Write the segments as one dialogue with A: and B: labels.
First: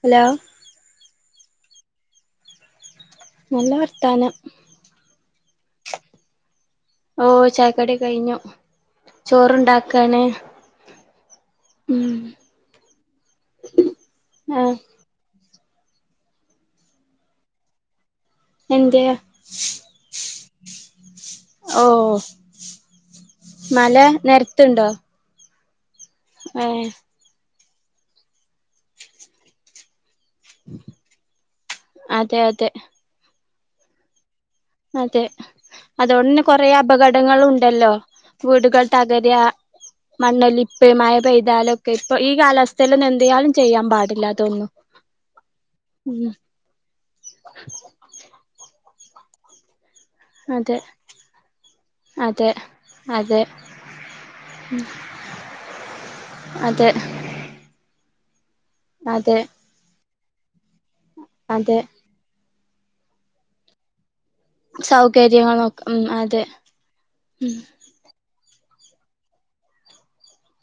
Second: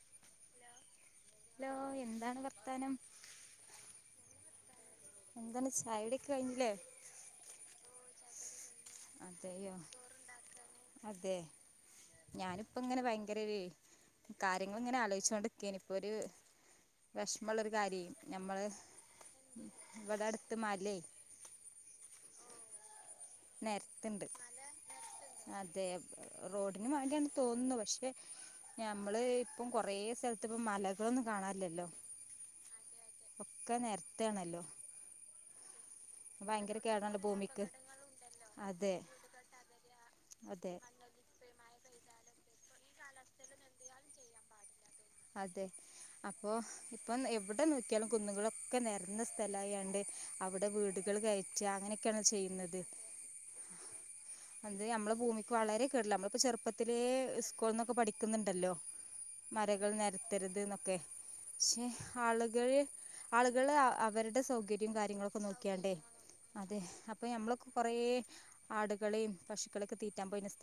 A: Hello
B: hello എന്താണ് വർത്താനം?
A: നല്ല വർത്താനം
B: എന്താണ് ചായുടൊക്കഴിഞ്ഞില്ലേ
A: ഓ ചായക്കടി കഴിഞ്ഞു
B: അതെയോ
A: ചോറുണ്ടാക്കാണ്
B: അതെ
A: ഉം
B: ഞാനിപ്പോ ഇങ്ങനെ ഭയങ്കരൊരു
A: ആ
B: കാര്യങ്ങളിങ്ങനെ ആലോചിച്ചോണ്ട് ഇന്ക്കൊരു വെഷമുള്ളൊരു കാര്യേ ഞമ്മള്
A: എന്ത്
B: ഇവിടെ അടുത്ത് മാല്ലേ
A: ഓ മല നെര്ത്ത്ണ്ടോ
B: അതെ റോഡിന് വാണ്ടിയാണ് തോന്നു ന്നു പക്ഷെ നമ്മള് ഇപ്പ കൊറേ സ്ഥ ഇതിപ്പോ മലകളൊന്നും കാണാനില്ലല്ലോ
A: അതെ അതെ
B: ക്കെ നെര്ത്താണല്ലോ
A: അതെ അതൊണ്ടെന്നെ കൊറേ
B: കേടാണല്ലോ ഭൂമിക്ക്
A: അപകടങ്ങളുണ്ടല്ലോ വീടുകൾ
B: അതെ
A: തകര
B: അതെ
A: മണ്ണോലിപ്പ് മഴ പെയ്താലൊക്കെ ഇപ്പൊ ഈ കാലാവസ്ഥ [unintelligible] എന്തേയ്യലും ചെയ്യാൻ പാടില്ല തോന്നുന്നു
B: അതെ അപ്പൊ ഇപ്പം എവിടെ നോക്കിയാലും കുന്നുകളൊക്കെ നെരത്ത് ന്ന സ്ഥലായണ്ട് അവിടെ
A: അതെ
B: വീടുകൾ കയറ്റ അങ്ങനെയൊക്കെയാണ്
A: അതെ
B: ചെയ്യുന്നത്
A: അതെ
B: അത് നമ്മള ഭൂമിക്ക് വളരെ കേട നമ്മളിപ്പോ
A: അതെ
B: ചെറുപ്പത്തിലെ സ്കൂളിൽ നിന്നൊക്കെ പഠിക്ക [inaudible] ണ്ടല്ലോ
A: അതെ
B: മര നെരത്തരുത് ന്ന് ക്കെ
A: അതെ
B: ക്ഷേ ആളുകള് ആളുകള് അവരു എ സൗകര്യം കാര്യങ്ങളൊക്കെ
A: സൗകര്യങ്ങൾ നോക്ക
B: നോക്കിയാണ്ടേ
A: ഉം
B: അതെ അപ്പൊ നമ്മളൊക്കെ കൊറേ ആടുകളെയും പശുളൊക്കെ തീറ്റാൻ പോയിന്ന സ്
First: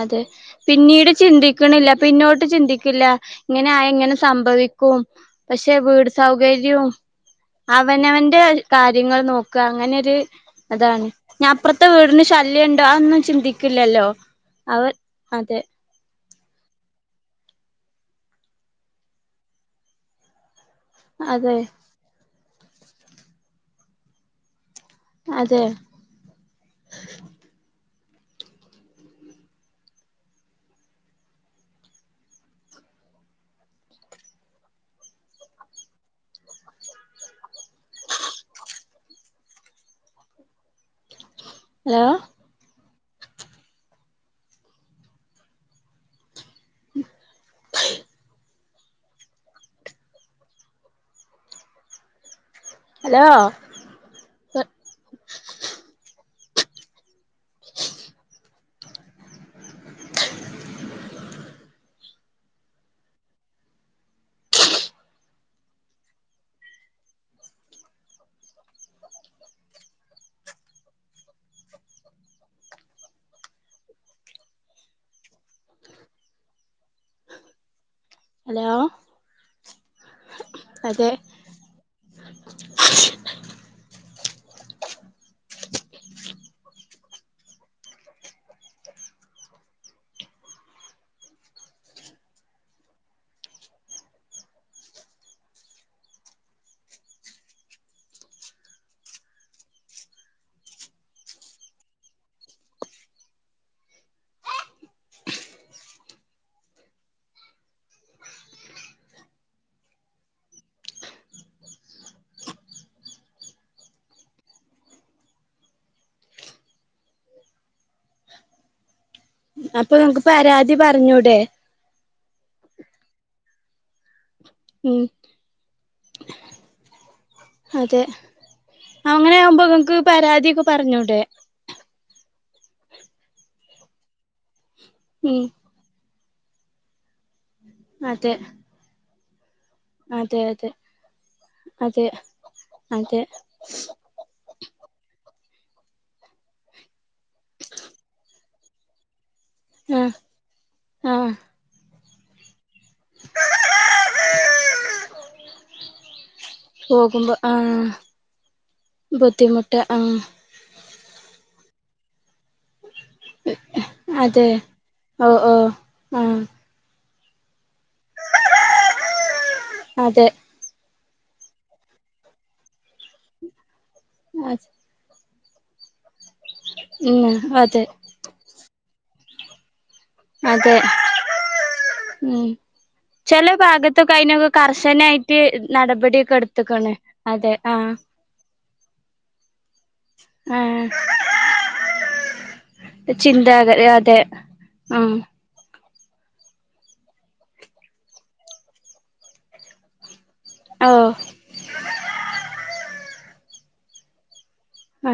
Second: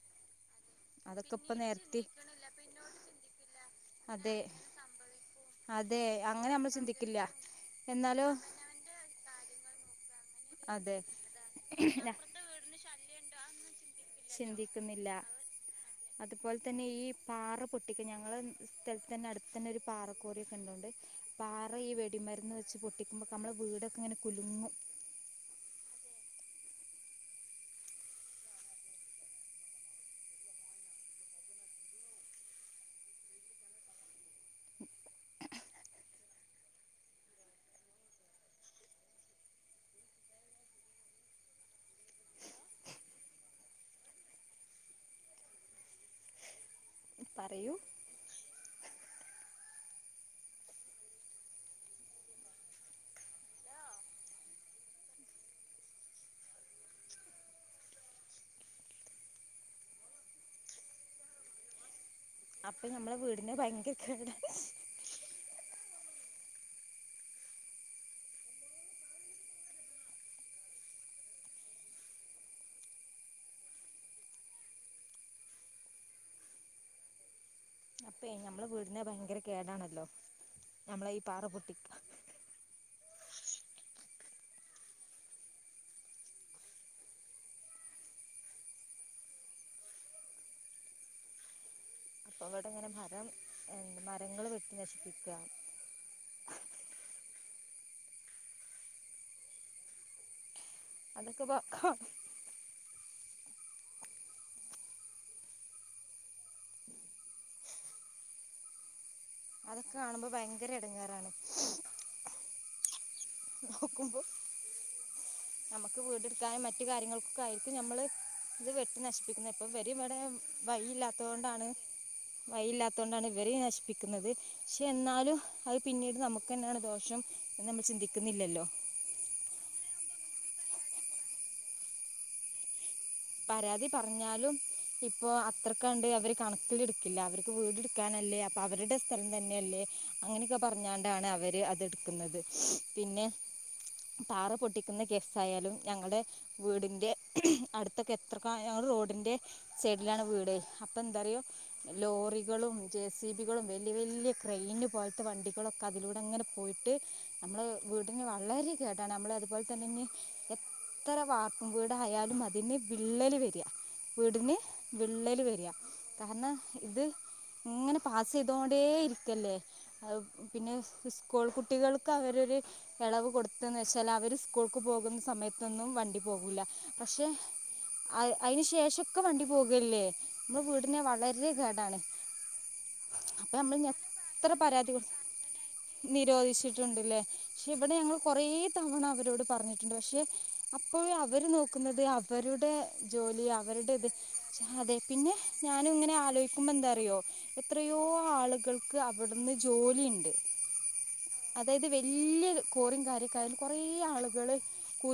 A: അതെ പിന്നീട്
B: അതൊക്കെ ഇപ്പം
A: ചിന്തിക്ക്ണില്ല
B: നിരത്തി
A: പിന്നോട്ട് ചിന്തിക്കില്ല ങ്ങനെ ആയ ങ്ങനെ
B: അതെ
A: സംഭവിക്കും പക്ഷെ
B: അതെ
A: വീട്
B: അങ്ങനെ നമ്മൾ
A: സൗകര്യവും
B: ചിന്തിക്കില്ല എന്നാലോ
A: അവനവന്റെ കാര്യങ്ങൾ നോക്ക അങ്ങനൊരു
B: അതെ
A: അതാണ് ഞാൻ അപ്പുറത്തെ വീടിന് ശല്യണ്ടോ അഒന്നും ചിന്തിക്കില്ലല്ലോ അവർ
B: ന്നില്ല
A: അതെ
B: അതുപോലെ തന്നെ ഈ പാറ പൊട്ടിക്ക ഞങ്ങളെ സ്ഥലത്തെന്നെ അടുത്തന്നെ ഒരു പാറ കോറി ണ്ട്
A: അതെ
B: പാറ ഈ വെടിമരുന്ന് വെ- വച്ച് പൊട്ടിക്കുമ്പോ നമ്മുടെ വീടൊക്കെ ങ്ങനെ കുലുങ്ങും
A: അതെ ഹലോ [unintelligible]
B: പറ പറയൂ [unintelligible]
A: ഹലോ [unintelligible]
B: അപ്പൊ ഞമ്മളെ വീടിന് ഭയങ്കര കേട അപ്പ
A: ഹലോ
B: വീടിനന് ഭയങ്കര കേടാണല്ലോ നമ്മള
A: അതെ
B: ഈ പാറ പൊട്ടിക്ക- അപ്പൊ [unintelligible] മരങ്ങൾ വെട്ടി നശിപ്പിക്കാം അത്ക്കപ്പ [unintelligible] [unintelligible] അതൊക്കെ കാണുമ്പോ ഭയങ്കര എടങ്ങേറാണ് നോക്കുമ്പോ നമ്മുക്ക് വീടെടുക്കാനും മറ്റു കാര്യങ്ങൾക്കൊക്കെ ആയിരിക്കും നമ്മള് ഇത് വെട്ട് നഷി പ്പിക്കുന്നത് ഇവര്
A: അപ്പൊ
B: ഇവിടെ
A: നിങ്ങക്ക് പരാതി
B: വഴി ഇല്ലാത്ത
A: പറഞ്ഞൂടെ
B: കൊണ്ടാണ് വഴി ഇല്ലാത്ത കൊണ്ടാണ് ഇവര് നശിപ്പിക്കുന്നത് പക്ഷെ
A: ഉം
B: എന്നാലും അത് പിന്നീട് നമുക്ക് തന്നെയാണ് ദോഷം എന്ന് നമ്മൾ
A: അതെ
B: ചിന്തിക്കുന്നില്ലല്ലോ
A: അങ്ങനെ ആകുമ്പോ ഇങ്ങക്ക് പരാതിയൊക്കെ പറഞ്ഞൂടെ
B: പരാതി പറഞ്ഞാലും ഇപ്പൊ
A: ഉം
B: അത്രക്കാണ്ട് അവർ കണക്കിലെടുക്കില്ല അവർ
A: അതെ
B: വീടെടുക്കാനല്ലേ അപ്പൊ അവരുടെ സ്ഥലം തന്നെയല്ലേ
A: അതെ
B: അങ്ങനെയൊക്കെ
A: അതെ
B: പറഞ്ഞാണ്ടാണ് അവര് അത്
A: അതെ
B: എടുക്കുന്നത്
A: അതെ
B: പിന്നെ പാറ പൊട്ടിക്കുന്ന ആയാലും ഞങ്ങളുടെ വീടിന്റെ അടുത്ത എത്രക്കായാലും റോഡിന്റെ
A: ആഹ്
B: സൈഡിലാണ് വീട് അപ്പൊ
A: ആഹ്
B: എന്താന്നറിയോ ലോറികളും ജെ സി ബികളും വലിയ വലിയ ക്രെയിനിൽ പോലത്തെ വണ്ടികളൊക്കെ അതിലൂടെങ്ങനെ പോയിട്ട്
A: പോകുമ്പോ
B: നമ്മൾ
A: ആഹ്
B: വീടിന് വളരെ കേടാണ് നമ്മൾ അതുപോലെ
A: ബുദ്ധിമുട്ട്
B: തന്നെ ഇ
A: ആഹ്
B: ഇത്തര വാർത്ത കൂടെ ആയാലും അതിനെ വിള്ളല് വരിയാ
A: അതെ
B: വീടിന്
A: ഓ
B: വിള്ളല്
A: ഓ
B: വരിയാ
A: ആഹ്
B: കാരണം ഇത് ഇങ്ങനെ പാസ് ചെയ്തോണ്ടേ ഇരിക്കല്ലേ അ
A: അതെ
B: പിന്നെ സ്കൂൾ കുട്ടികൾക്ക് അവരു ഇളവ് കൊടുത്തന്ന് വെച്ച എല്ലാവരും സ്കൂൾക്ക് പോകുന്ന സമയത്ത് തൊന്നും വണ്ടി പോകൂല്ല പക്ഷെ
A: ഉം അതെ
B: അ അയിന് ശേഷം ഒക്കെ മണ്ടി പോകല്ലേ നമ്മുടെ
A: അതെ
B: വീടിന് വളരെ കേടാണ്
A: ഉം ചെല
B: അപ്പം നമ്മൾ ഇനി
A: ഭാഗത്തൊക്കെ അയിനൊക്കെ
B: എത്ര പരാതി കൊടു
A: കർശനായിട്ട് നടപടിയൊക്കെ എടുത്തക്കണ്
B: നിരോധിച്ചിട്ടുണ്ടല്ലേ
A: അതെ
B: പക്ഷെ ഇവിടെ
A: ആഹ്
B: ഞങ്ങൾ കുറേ തവണ അവരോട് പറഞ്ഞു ണ്ട് പക്ഷെ
A: ആഹ്
B: അപ്പോഴും അവര് നോക്കുന്നത് അവര് അവരുടെ ജോലി
A: ചിന്താഗതി
B: അവരുടെ ഇത്
A: അതെ
B: അതെ
A: ആഹ്
B: പിന്നെ ഞാനും ഇങ്ങനെ ആലോചിക്കുമ്പോ എന്താറിയോ എത്രയോ ആളുകൾക്ക് അവിടുന്ന് ജോലിയുണ്ട്
A: ഓ
B: അതായത് വലിയ കോറിം കാര്യക്കായാലും കുറേ ആളുകൾ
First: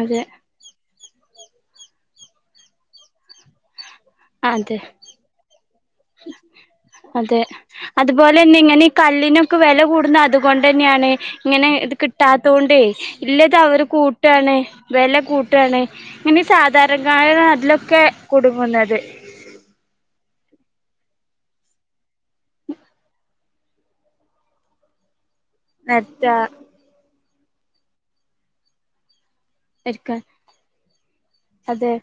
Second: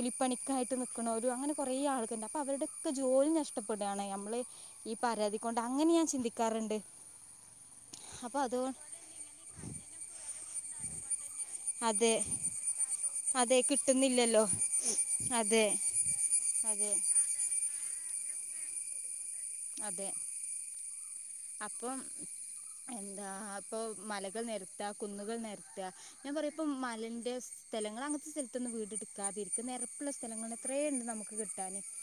A: അതെ
B: നിക്ക് ക്കണോരു അങ്ങനെ കുറെ ആൾ അവർടൊക്കെ ജോലി നഷ്ടപെ ഞമ്മള്
A: അതെ
B: ഈ പരാതികൊണ്ട
A: അതെ അതുപോലെ
B: അപ്പോൾ
A: തന്നെ
B: അതുകൊണ്ട്
A: ഇങ്ങനെ ഈ കല്ലിനൊക്കെ വില കൊടുന്നത് അത്കൊണ്ടുതന്നാണ് ഇങ്ങനെ ഇത്
B: അതെ
A: കിട്ടാത്തോണ്ടെയ് ഇല്ലത്
B: അതെ
A: അവർ
B: കിട്ടുന്നില്ലല്ലോ
A: കൂട്ടാണ് വില
B: അതെ
A: കൂട്ടാണ് ഇങ്ങനെ സാധാരണ
B: അതെ
A: [unintelligible] ക്ക് കുടുങ്ങുന്നത്
B: അതെ അപ്പൊ എന്താ അപ്പൊ മലകൾ നിർത്താ കുന്നുകൾ നിര ത്ത ഞാൻ
A: നെരത്താ
B: പറയും പ്പൊ മലന്റെ ചെലങ്ങൾ അങ്ങനത്തെ സെറ്റ് [unintelligible] [unintelligible] നിരപ്പുള്ള
A: ഇരിക്കാൻ
B: സ്ഥലങ്ങൾ എത്രയ ഉണ്ട് നമുക്ക് കിട്ടാൻ
A: അതെ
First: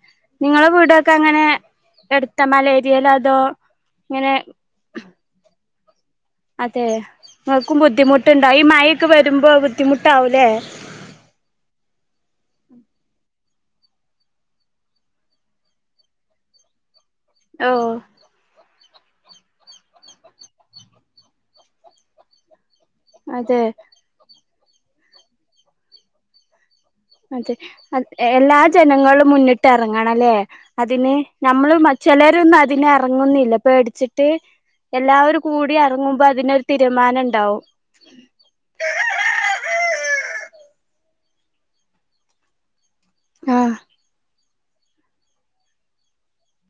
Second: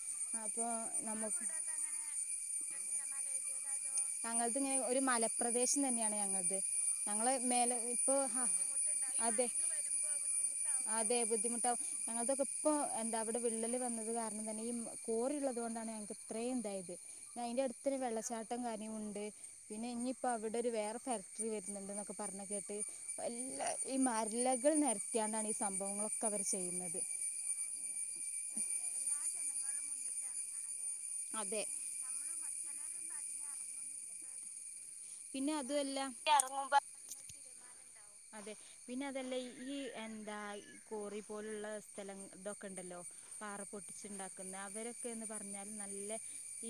A: നിങ്ങള
B: അപ്പോൾ
A: വീടൊക്കെ
B: നമുക്ക്
A: അങ്ങനെ എടു മലേരിയെലാ അതോ
B: നങ്കൾത് ഇങ്ങനെ ഒരു മലപ്രദേശ തന്നെയാണ് ഞങ്ങളത്
A: അതെ,
B: ഞങ്ങള് മേലെ
A: ങ്ങക്കും
B: ഇപ്പോ
A: ബുദ്ധിമുട്ടുണ്ടാവു, ഈ മഴൊക്കെ
B: അതെ
A: വരുമ്പോ ബുദ്ധിമുട്ടാവൂലേ
B: അതെ ബുദ്ധിമുട്ടാവും ഞങ്ങൾക്കൊക്കെ ഇപ്പൊ എന്താ അവിടെ വിള്ളല് വന്നത് കാരണം തന്നെ ഈ കോറിള്ളത് കൊണ്ടാണ് ഞങ്ങൾക്ക് ഇത്രയും ഇതായത്
A: ഓ
B: അയിന്റെട്തൊരു വെള്ളച്ചാട്ടം ണ്ട് പിന്നെ ഇനിയിപ്പോ അവിടെ ഒരു വേറെ ഫാക്ടറി വരുന്നുണ്ട് എന്നൊക്കെ പറഞ്ഞ കേട്ട വല്ല
A: അതെ
B: ഈ മറല്ല [unintelligible] [unintelligible] ഈ സംഭവങ്ങളൊക്കെ അവർ ചെയ്യുന്നത്
A: അതെ അ എല്ലാ ജനങ്ങളും മുന്നിട്ട് ഇറങ്ങണം അല്ലേ അതിന്
B: അതെ
A: നമ്മള് ചിലരൊന്നും അതിന് ഇറങ്ങുന്നില്ല പേടിച്ചിട്ട് എല്ലാവരും
B: പിന്നെ
A: കൂടി
B: അതുമല്ല
A: ഇറങ്ങുമ്പോ അതിനൊരു തീരുമാനം ഉണ്ടാവും
B: അതെ പിന്നെ അതെല്ലേ ഈ എന്താ ഈ കോറി പോലുള്ള സ്ഥലം ഇതൊക്കെ ഉണ്ടല്ലോ പാറ
A: ആഹ്
B: പൊട്ടിച്ചുണ്ടാക്കി അവരൊക്കെന്ന് പറഞ്ഞാൽ നല്ല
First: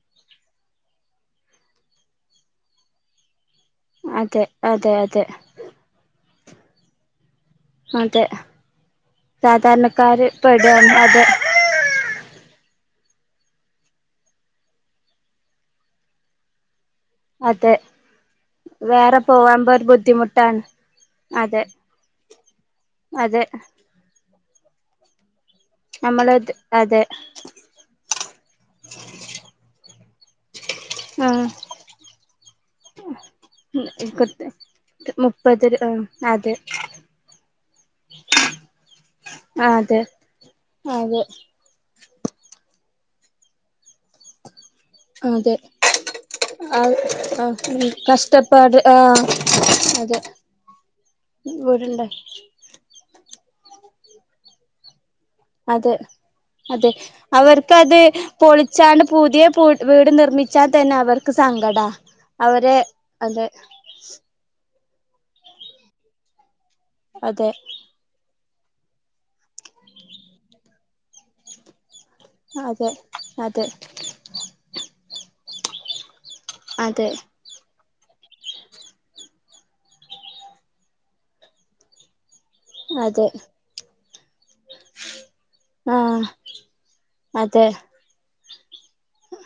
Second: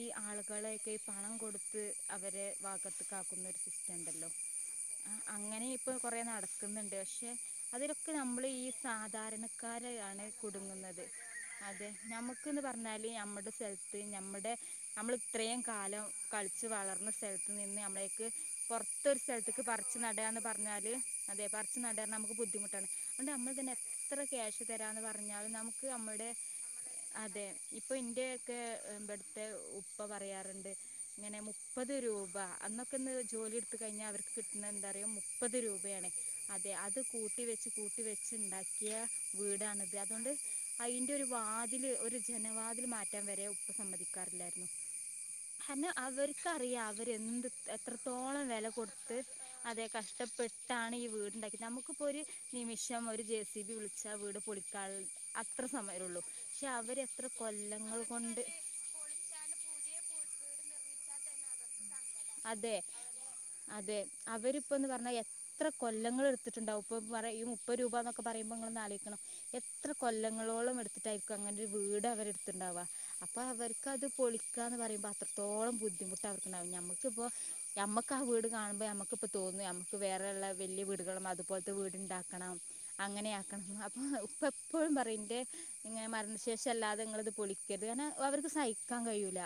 B: ഈ ആളുകളെയൊക്കെ ഈ പണം കൊടുത്ത് അവരെ ഭാഗത്ത്ക്കാക്കുന്ന ഒരു സിസ്റ്റം ഉണ്ടല്ലോ
A: അതെ അതെ അതെ
B: അങ്ങനെ ഇപ്പൊ കൊറേ നടക്കുന്നുണ്ട് പക്ഷെ അതിലൊക്കെ
A: അതെ
B: നമ്മൾ ഈ സാധാരണക്കാരാണ്
A: സാധാരണക്കാര് പെടാണ്
B: കുടുങ്ങുന്നത്
A: അതെ
B: അതെ നമുക്ക്ന്ന് പറഞ്ഞ നമ്മുടെ സ്ഥലത്ത് നമ്മുടെ നമ്മൾ ഇത്രേം കാലം കളിച്ചും വളർന്ന സ്ഥലത്ത്
A: അതെ
B: നിന്ന് നമ്മളെയൊക്കെ
A: വേറെ
B: പുറത്തൊരു സ്ഥലത്ത്ക്ക്
A: പോവാമ്പോ ഒരു
B: പറിച്ച് നടാന്ന് പറ
A: ബുദ്ധിമുട്ടാണ്
B: അതെ പറിച്ച് നടാന്ന് നമുക്ക് ബുദ്ധിമുട്ടാണ് അതുകൊണ്ട്
A: അതെ
B: നമ്മള് തന്നെ എത്ര ക്യാഷ് തരാന്ന് പറഞ്ഞാലും നമ് നമ്മുടെ അതെ ഇപ്പൊ ഇന്റെയൊക്കെ ഇബ്ടത്തെ ഉപ്പ് [unintelligible] പറയാറുണ്ട് ഇങ്ങനെ
A: ആഹ്
B: മുപ്പത് രൂപ അന്നൊക്കെന്ന് ജോലി എടുത്ത് കഴിഞ്ഞാൽ അവർക്ക് കിട്ടുന്നതെന്താന്നറിയോ മുപ്പത് രൂപയാണ് അതെ അത് കൂട്ടി വെച്ച് കൂട്ടി വെച്ച് ഇണ്ടാക്കിയ വീടാണത്
A: അതെ
B: അതുകൊണ്ട് അതിന്റെ
A: അതെ
B: ഒരു വാതിൽ ഒരു ജനവാതിൽ മാറ്റാൻ വരെ ഉപ്പ സമ്മതിക്കാറില്ലായിരുന്നു.
A: അതെ
B: [unintelligible]
A: ആ
B: അവർക്കറിയാം അവര് എന്ത്
A: ആ
B: എത്രത്തോളം വെല
A: കഷ്ടപ്പാട് ആ
B: കൊടുത്ത് അതെ കഷ്ട ട്ടാണ് ഈ വീടുണ്ടാക്കിത് നമുക്കിപ്പോ
A: വീടുണ്ട്
B: ഒര് നിമിഷംഒര് ജെ സി ബി വിളിച്ചാ വീട് പൊളിക്കാൾ
A: അതെ അതെ അവർക്ക്
B: കൊല്ലങ്ങൾ
A: അത്
B: കൊണ്ട്
A: പൊളിച്ചാണ്ട് പുതിയ പൂട് വീട് നിർമിക് ച്ചാ തന്നെ അവർക്ക് സങ്കടാ
B: അതെ
A: അവരെ അതെ
B: അതെ അവര് പ്പൊന്ന് പർഞ്ഞാ എത്ര കൊല്ലങ്ങൾ എടു ത്തിട്ടുണ്ടാഉ പ്പൊ പറ്യാ ഈ
A: അതെ
B: മുപ്പഹ് രൂപ ന്നൊക്കെ പറയിമ്പോ ഇങ്ങളൊന്ന് ആലോയ് ക്കണം. എത്ര കൊല്ലങ്ങളോളം എടുത്തിട്ടായിരിക്കും അങ്ങനൊരു വീട് അവ വരെടുത്ണ്ടാവ
A: അതെ
B: അപ്പൊ
A: അതെ
B: അവർക്കത് പൊളിക്കാന്ന് പറയുമ്പോ അത്ര ത്തോളം ബുദ്ദിമുട്ട് [unintelligible]
A: അതെ
B: ക്പൊ ഞമ്മക്ക് ക്കാ വീട് കാണുമ്പോ നമുക്കിപ്പോ തോന്നെ അംക്ക് വേറെള്ള വെല്യ വീട്കളും അതുപോൽത്തെ വീട്ണ്ടാക് കണം
A: അതെ
B: അങ്ങനെയാക്കണം അഭാ ഉപ്പ എപ്പഴും പറി ന്റെ
A: ആ
B: ങ്ങെ മരണശേഷല്ലാതെ ങ്ങള്ത്
A: അതെ
B: പൊളിക്കര്ത് കാന വവര് സായി ക്കാൻ കഴിയൂല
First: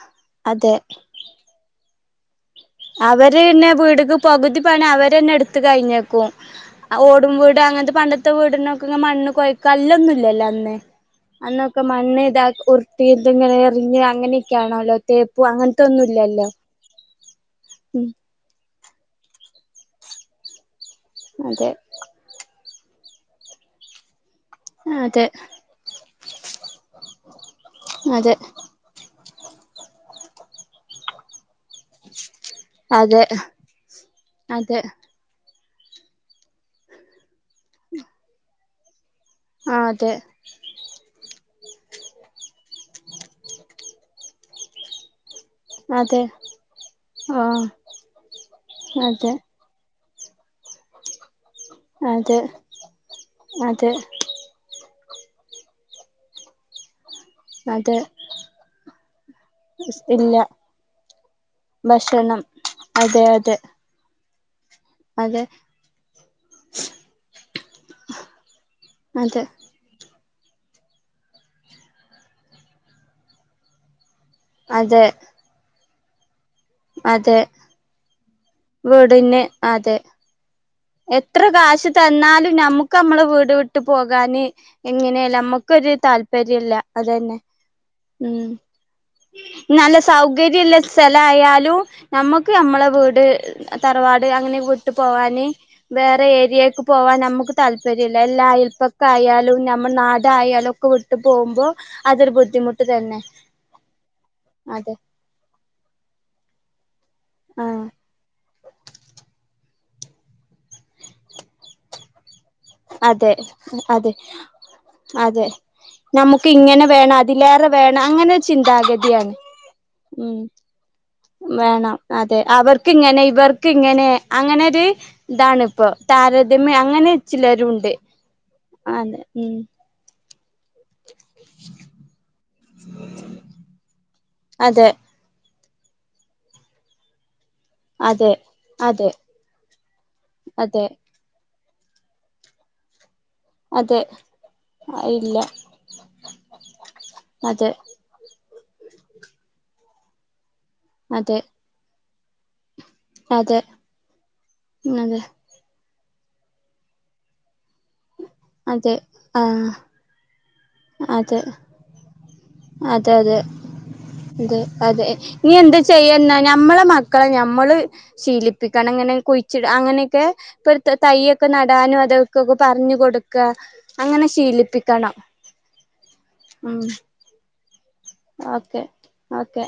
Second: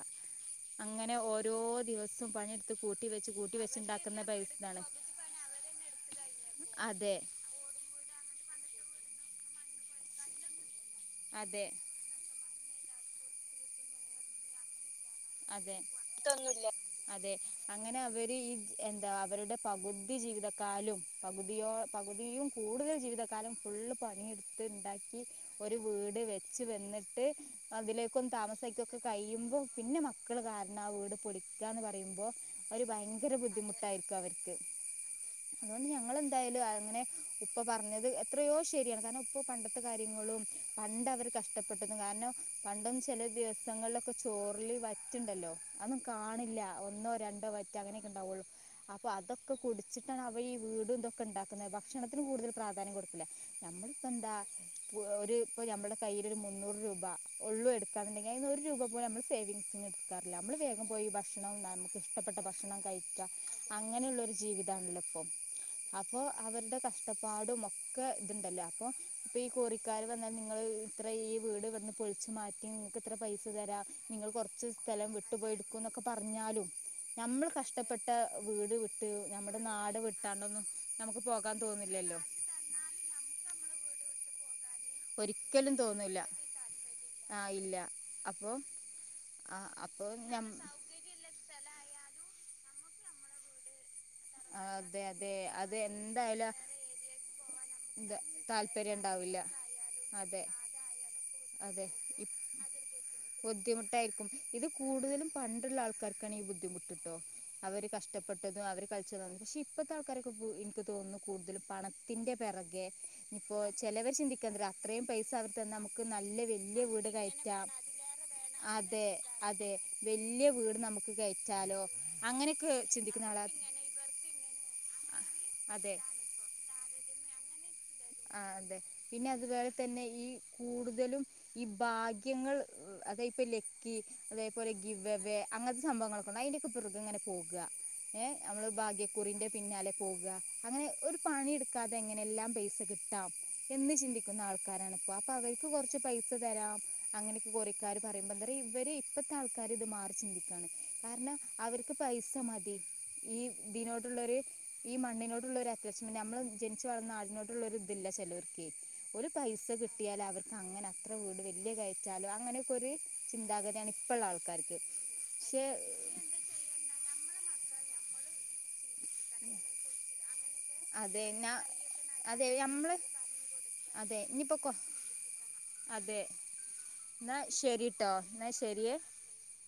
A: അതെ
B: അങ്ങനെ ഓ രോ ദിവസ സും പണി
A: അവര് ന്നെ വീട്ക്ക് പകുതി പണി അവര്ന്നെ എടുത്ത് കഴിഞ്ഞേക്കും അ
B: അതെ
A: ഓടും വീട് അങ്ങനത്തെ പണ്ടത്തെ വീട്‌നൊ ക്ക്ങ്ങ മണ്ണ് കൊഴയ്ക്കല്ലൊന്നും ഇല്ലല്ലോ അന്ന്
B: അതെ
A: അന്നൊക്കെ മണ്ണ് ഇതാ ഉര്ട്ടി ഇതിങ്ങനെ എറിഞ് അങ്ങനെയൊക്കെയാണോല്ലോ തേപ്പും
B: അതെ
A: അങ്ങൻത്തെ ഒന്നുംല്ലല്ലോ
B: അതെ അങ്ങനെ അവര് ഈ എന്താ അവരുടെ പകുതി ജീവിതക്കാലും പകുതിയോ
A: അതെ
B: പകുതിയും കൂടുതൽ ജീവിതകാലം ഫുള് പണിയെടുക്കും ഉണ്ടാക്കി
A: അതെ
B: ഒരു വീട് വെച്ച് വന്നിട്ട് അതിലേക്കും
A: അതെ
B: താമസക്കൊക്കെ കൈ ചെയുമ്പോ പിന്നെ ന മക്കള് കാരണം ആ വീട് പൊളിക്കാന്ന് പറയുമ്പോൾ ഒരു
A: അതെ
B: ഭയങ്കര ബുദ്ധിമുട്ടായിരിക്കും അവർക്ക്
A: അതെ
B: അതുകൊണ്ട് ഞങ്ങൾ എന്തായാലും അങ്ങനെ ഉപ്പ പറഞ്ഞത് എത്രയോ ശരിയാണ് കാരണം പ്പു
A: ആ
B: പണ്ടത്തെ
A: അതെ
B: കാര്യങ്ങളും പണ്ട് അവര് ഇഷ്ടപ്പെട്ടുന്നു കാരണം പണ്ടും ചില ദിവസങ്ങളിലൊക്കെ ചോറിലി വ ട്ടുണ്ടല്ലോ അന്നും
A: അതെ
B: കാണില്ല ഒന്നോ
A: ആ
B: രണ്ടോ വറ്റ അങ്ങനെയൊക്കെ ഉണ്ടാവുള്ളു അപ്പൊ
A: അതെ
B: അതൊക്കെ കു ചിട്ടാണ് അവ ഈ വീടും ഇന്തൊക്കെ ഉണ്ടാക്ക ഭക്ഷണത്തിന്
A: അതെ
B: കൂടുതൽ പ്രാധാന്യം കൊടുക്കില്ല
A: അതെ
B: നമ്മളിപ്പ എന്താ ഒരു ഇപ്പൊ നമ്മുടെ കൈയിൽ ഒരു മുന്നൂറ് രൂപ ഉള്ളൂ
A: അതെ
B: എടുക്കാനുണ്ടങ്കിൽ അതിൽ നിന്നും ഒരു രൂപ പോലും നമ്മള് സേവിങ്സ്
A: ഇല്ല
B: വേകാറില്ല നമ്മള് വേഗം പോയി ഭക്ഷണം നമുക്ക് ഇഷ്ടപ്പെട്ട ഭക്ഷണം
A: അതെ
B: കഴിക്കാം
A: അതെ
B: അങ്ങനെ ഉള്ള ഒരു ജീവിതം ഇതാണല്ലോ
A: അതെ
B: ഇപ്പം അവരുടെ കഷ്ടപ്പാട് മ ഒക്കെ ഇതുണ്ടല്ലോ ഇപ്പൊ ഇപ്പോ
A: അതെ
B: ഈ കോറികാലും ൽ നിങ്ങ ഇത്ര ഈ വീട് ഇവിന്ന് പൊളിച്ചു മാറ്റി നിങ്ങൾക്ക് ഇത്ര പൈസ തരാം നിങ്ങൾ കോ
A: അതെ
B: സ്ഥലം വിട്ടുപോയിടുക്കുന്ന ഒക്കെ പറഞ്ഞാലും
A: അതെ
B: നമ്മൾ കഷ്ടപ്പെട്ട വീട് വിട്ടു
A: വീടിന്
B: ഞമ്മുടെ
A: അതെ
B: നാട് വിട്ടാണ്ടൊന്ന്
A: എത്ര കാശ് തന്നാലും നമ്മുക്ക് നമ്മള് വീട് വിട്ട് പോക പോക്കാന് എങ്ങനെയല്ല
B: ഒരിക്കലും
A: നമ്മുക്കൊരു
B: തോന്നില്ല
A: താല്പര്യമല്ല അതന്നെ
B: ആഹ് ഇല്ല അപ്പൊ
A: ഉം
B: ആഹ്
A: നല്ല
B: അപ്പൊ ഞം
A: സൗകര്യമുള്ള സ്ഥലയാലും നമ്മുക്ക് ക്കെ നമ്മളെ വീട് തറവാട് അങ്ങനെ
B: ആഹ്
A: വിട്ട്
B: അതെ അതെ
A: പോവാന്
B: അത്
A: വേറെ
B: എന്തായാലും
A: ഏരിയേക്ക് പോവാൻ നമുക്ക് താല്പര്യല്ല എല്ലാ
B: താല്പര്യം ഉണ്ടാവില്ല
A: അയൽപക്കായാലും നമ്മൾ നാട്
B: അതെ
A: ആയാലും ഒക്കെ വിട്ടു പോകുമ്പോ
B: അതെ ഇ
A: അതൊരു ബുദ്ധിമുട്ട് തന്നെ
B: ബുദ്ധിമുട്ടായിരിക്കും ഇത് കൂടുതലും പണ്ടുള്ള ആൾക്കാർക്കാണിബുദ്ധിമുട്ട്
A: ആഹ്
B: അവര് കഷ്ടപ്പെട്ടതും അവർ പക്ഷെ ഇപ്പഴത്തെ ആൾക്കാരൊക്കെ എനിക്ക് തോന്നുന്നു കൂടുതലും പണത്തിന്റെ പിറകെ
A: അതെ
B: ഇപ്പോ ചെിലവർ
A: അതെ
B: ചിന്തിക്കാൻ തരാ അത്രയും പൈസ
A: അതെ
B: അവർന്നെ നമുക്ക് നല്ല വല്യ
A: ഇങ്ങനെ
B: വീട്
A: വേണം
B: കയറ്റാം
A: അതിലേറെ വേണം അങ്ങനെ ഒരു
B: അതെ
A: ചിന്താഗതിയാണ്
B: അതെ
A: ഉം
B: വലയ വീട് നമുക്ക് കയറ്റാലോ
A: വേണം അതെ
B: അങ്ങനെയൊക്കെ
A: അവർക്ക് ഇങ്ങനെ
B: ചിന്തിക്കുന്ന ആളാ
A: ഇവർക്ക് എനെ അങ്ങനെ ഇതാണ് ഇപ്പോ
B: അതെ
A: താരതമ്യം അങ്ങനെ ചിലരുഉണ്ട്
B: ആ അതെ പിന്നെ അതുപോലെ തന്നെ ഈ കൂടുതലും ഈ ഭാഗ്യങ്ങൾ അത ഇപ്പൊ ലക്കി അതപ
A: അതെ
B: ഗിബ അങ്ങത്തെ സംവങ്ങൾക്ക ഉണ്ട് അതിതന്റയ് ഒക്കെ പുറകെ ഇങ്ങനെ പോകും ഏ
A: അതെ
B: നമ്മള്
A: അതെ
B: ഭാഗ്യക്കുറിന്റെ പിന്നാലെ പോകുക
A: അതെ
B: അങ്ങനെ ഒരു പണിെടുക്ക അതെങ്ങനെ എല്ലാം പൈസ കിട്ടും ത എന്ന്
A: അതെ
B: ചിന്തിക്കുന്ന ആൾക്കാരണ ഇപ്പ അപ്പൊ
A: ഇല്ല
B: അവർക്ക് കൊറച്ച് പൈസ തരാം അങ്ങനെയൊക്കെ
A: അതെ
B: കുറക്കാര് പറയുമ്പോ ഇവരെ ഇപ്പഴത്തെ ആൾക്കാർ ഇത് മാറി ചിന്തിക്കുകയാണ് കാരണം
A: അതെ
B: അവർക്ക് പൈസ മതി ഈ
A: അതെ
B: ഇതിനോട്ടുള്ള ഒരു ഈ
A: അതെ
B: മണ്ണിനോട്ടുള്ള നമ്മള് ജനിച്ചു വളന്ന നാടിനോടുയുള്ള ഇല്ല ചിലർക്ക്
A: അതെ
B: ഒരു പൈസ
A: ആഹ്
B: കിട്ടിയാൽ അവർക്ക് അങ്ങനെ അത്ര
A: അതെ
B: വീട് വലിയ കയറ്റാലോ അങ്ങനെയൊക്കെ ഒരു
A: അതെ അതെ
B: ചിന്താഗതിയാണ് ഇപ്പോഴുള്ള
A: അതെ
B: ആൾക്കാർക്ക്
A: അതെ ഇനി
B: പക്ഷേ
A: എന്ത് ചെയ്യുന്ന ഞമ്മളെ മക്കളെ ഞമ്മള് ശീലിപ്പിക്കും ണം അങ്ങനെ കുഴിച്ചി അങ്ങനെയൊക്കെ ഇപ്പൊ
B: അതെ
A: തയ്യൊക്കെ
B: ഞാൻ
A: നടാനും
B: അതെ
A: അതൊക്കൊക്കെ
B: നമ്മൾ
A: പറഞ്ഞു കൊടുക്ക
B: അതെ
A: അങ്ങനെ
B: ഇനിയിപ്പോൾ കൊ
A: ശീലിപ്പിക്കണം
B: അതെ
A: ഉം
B: എന്നാ ശരിട്ടോ എന്നാ
A: ഓക്കെ
B: ശരിയേ
A: ഓക്കെ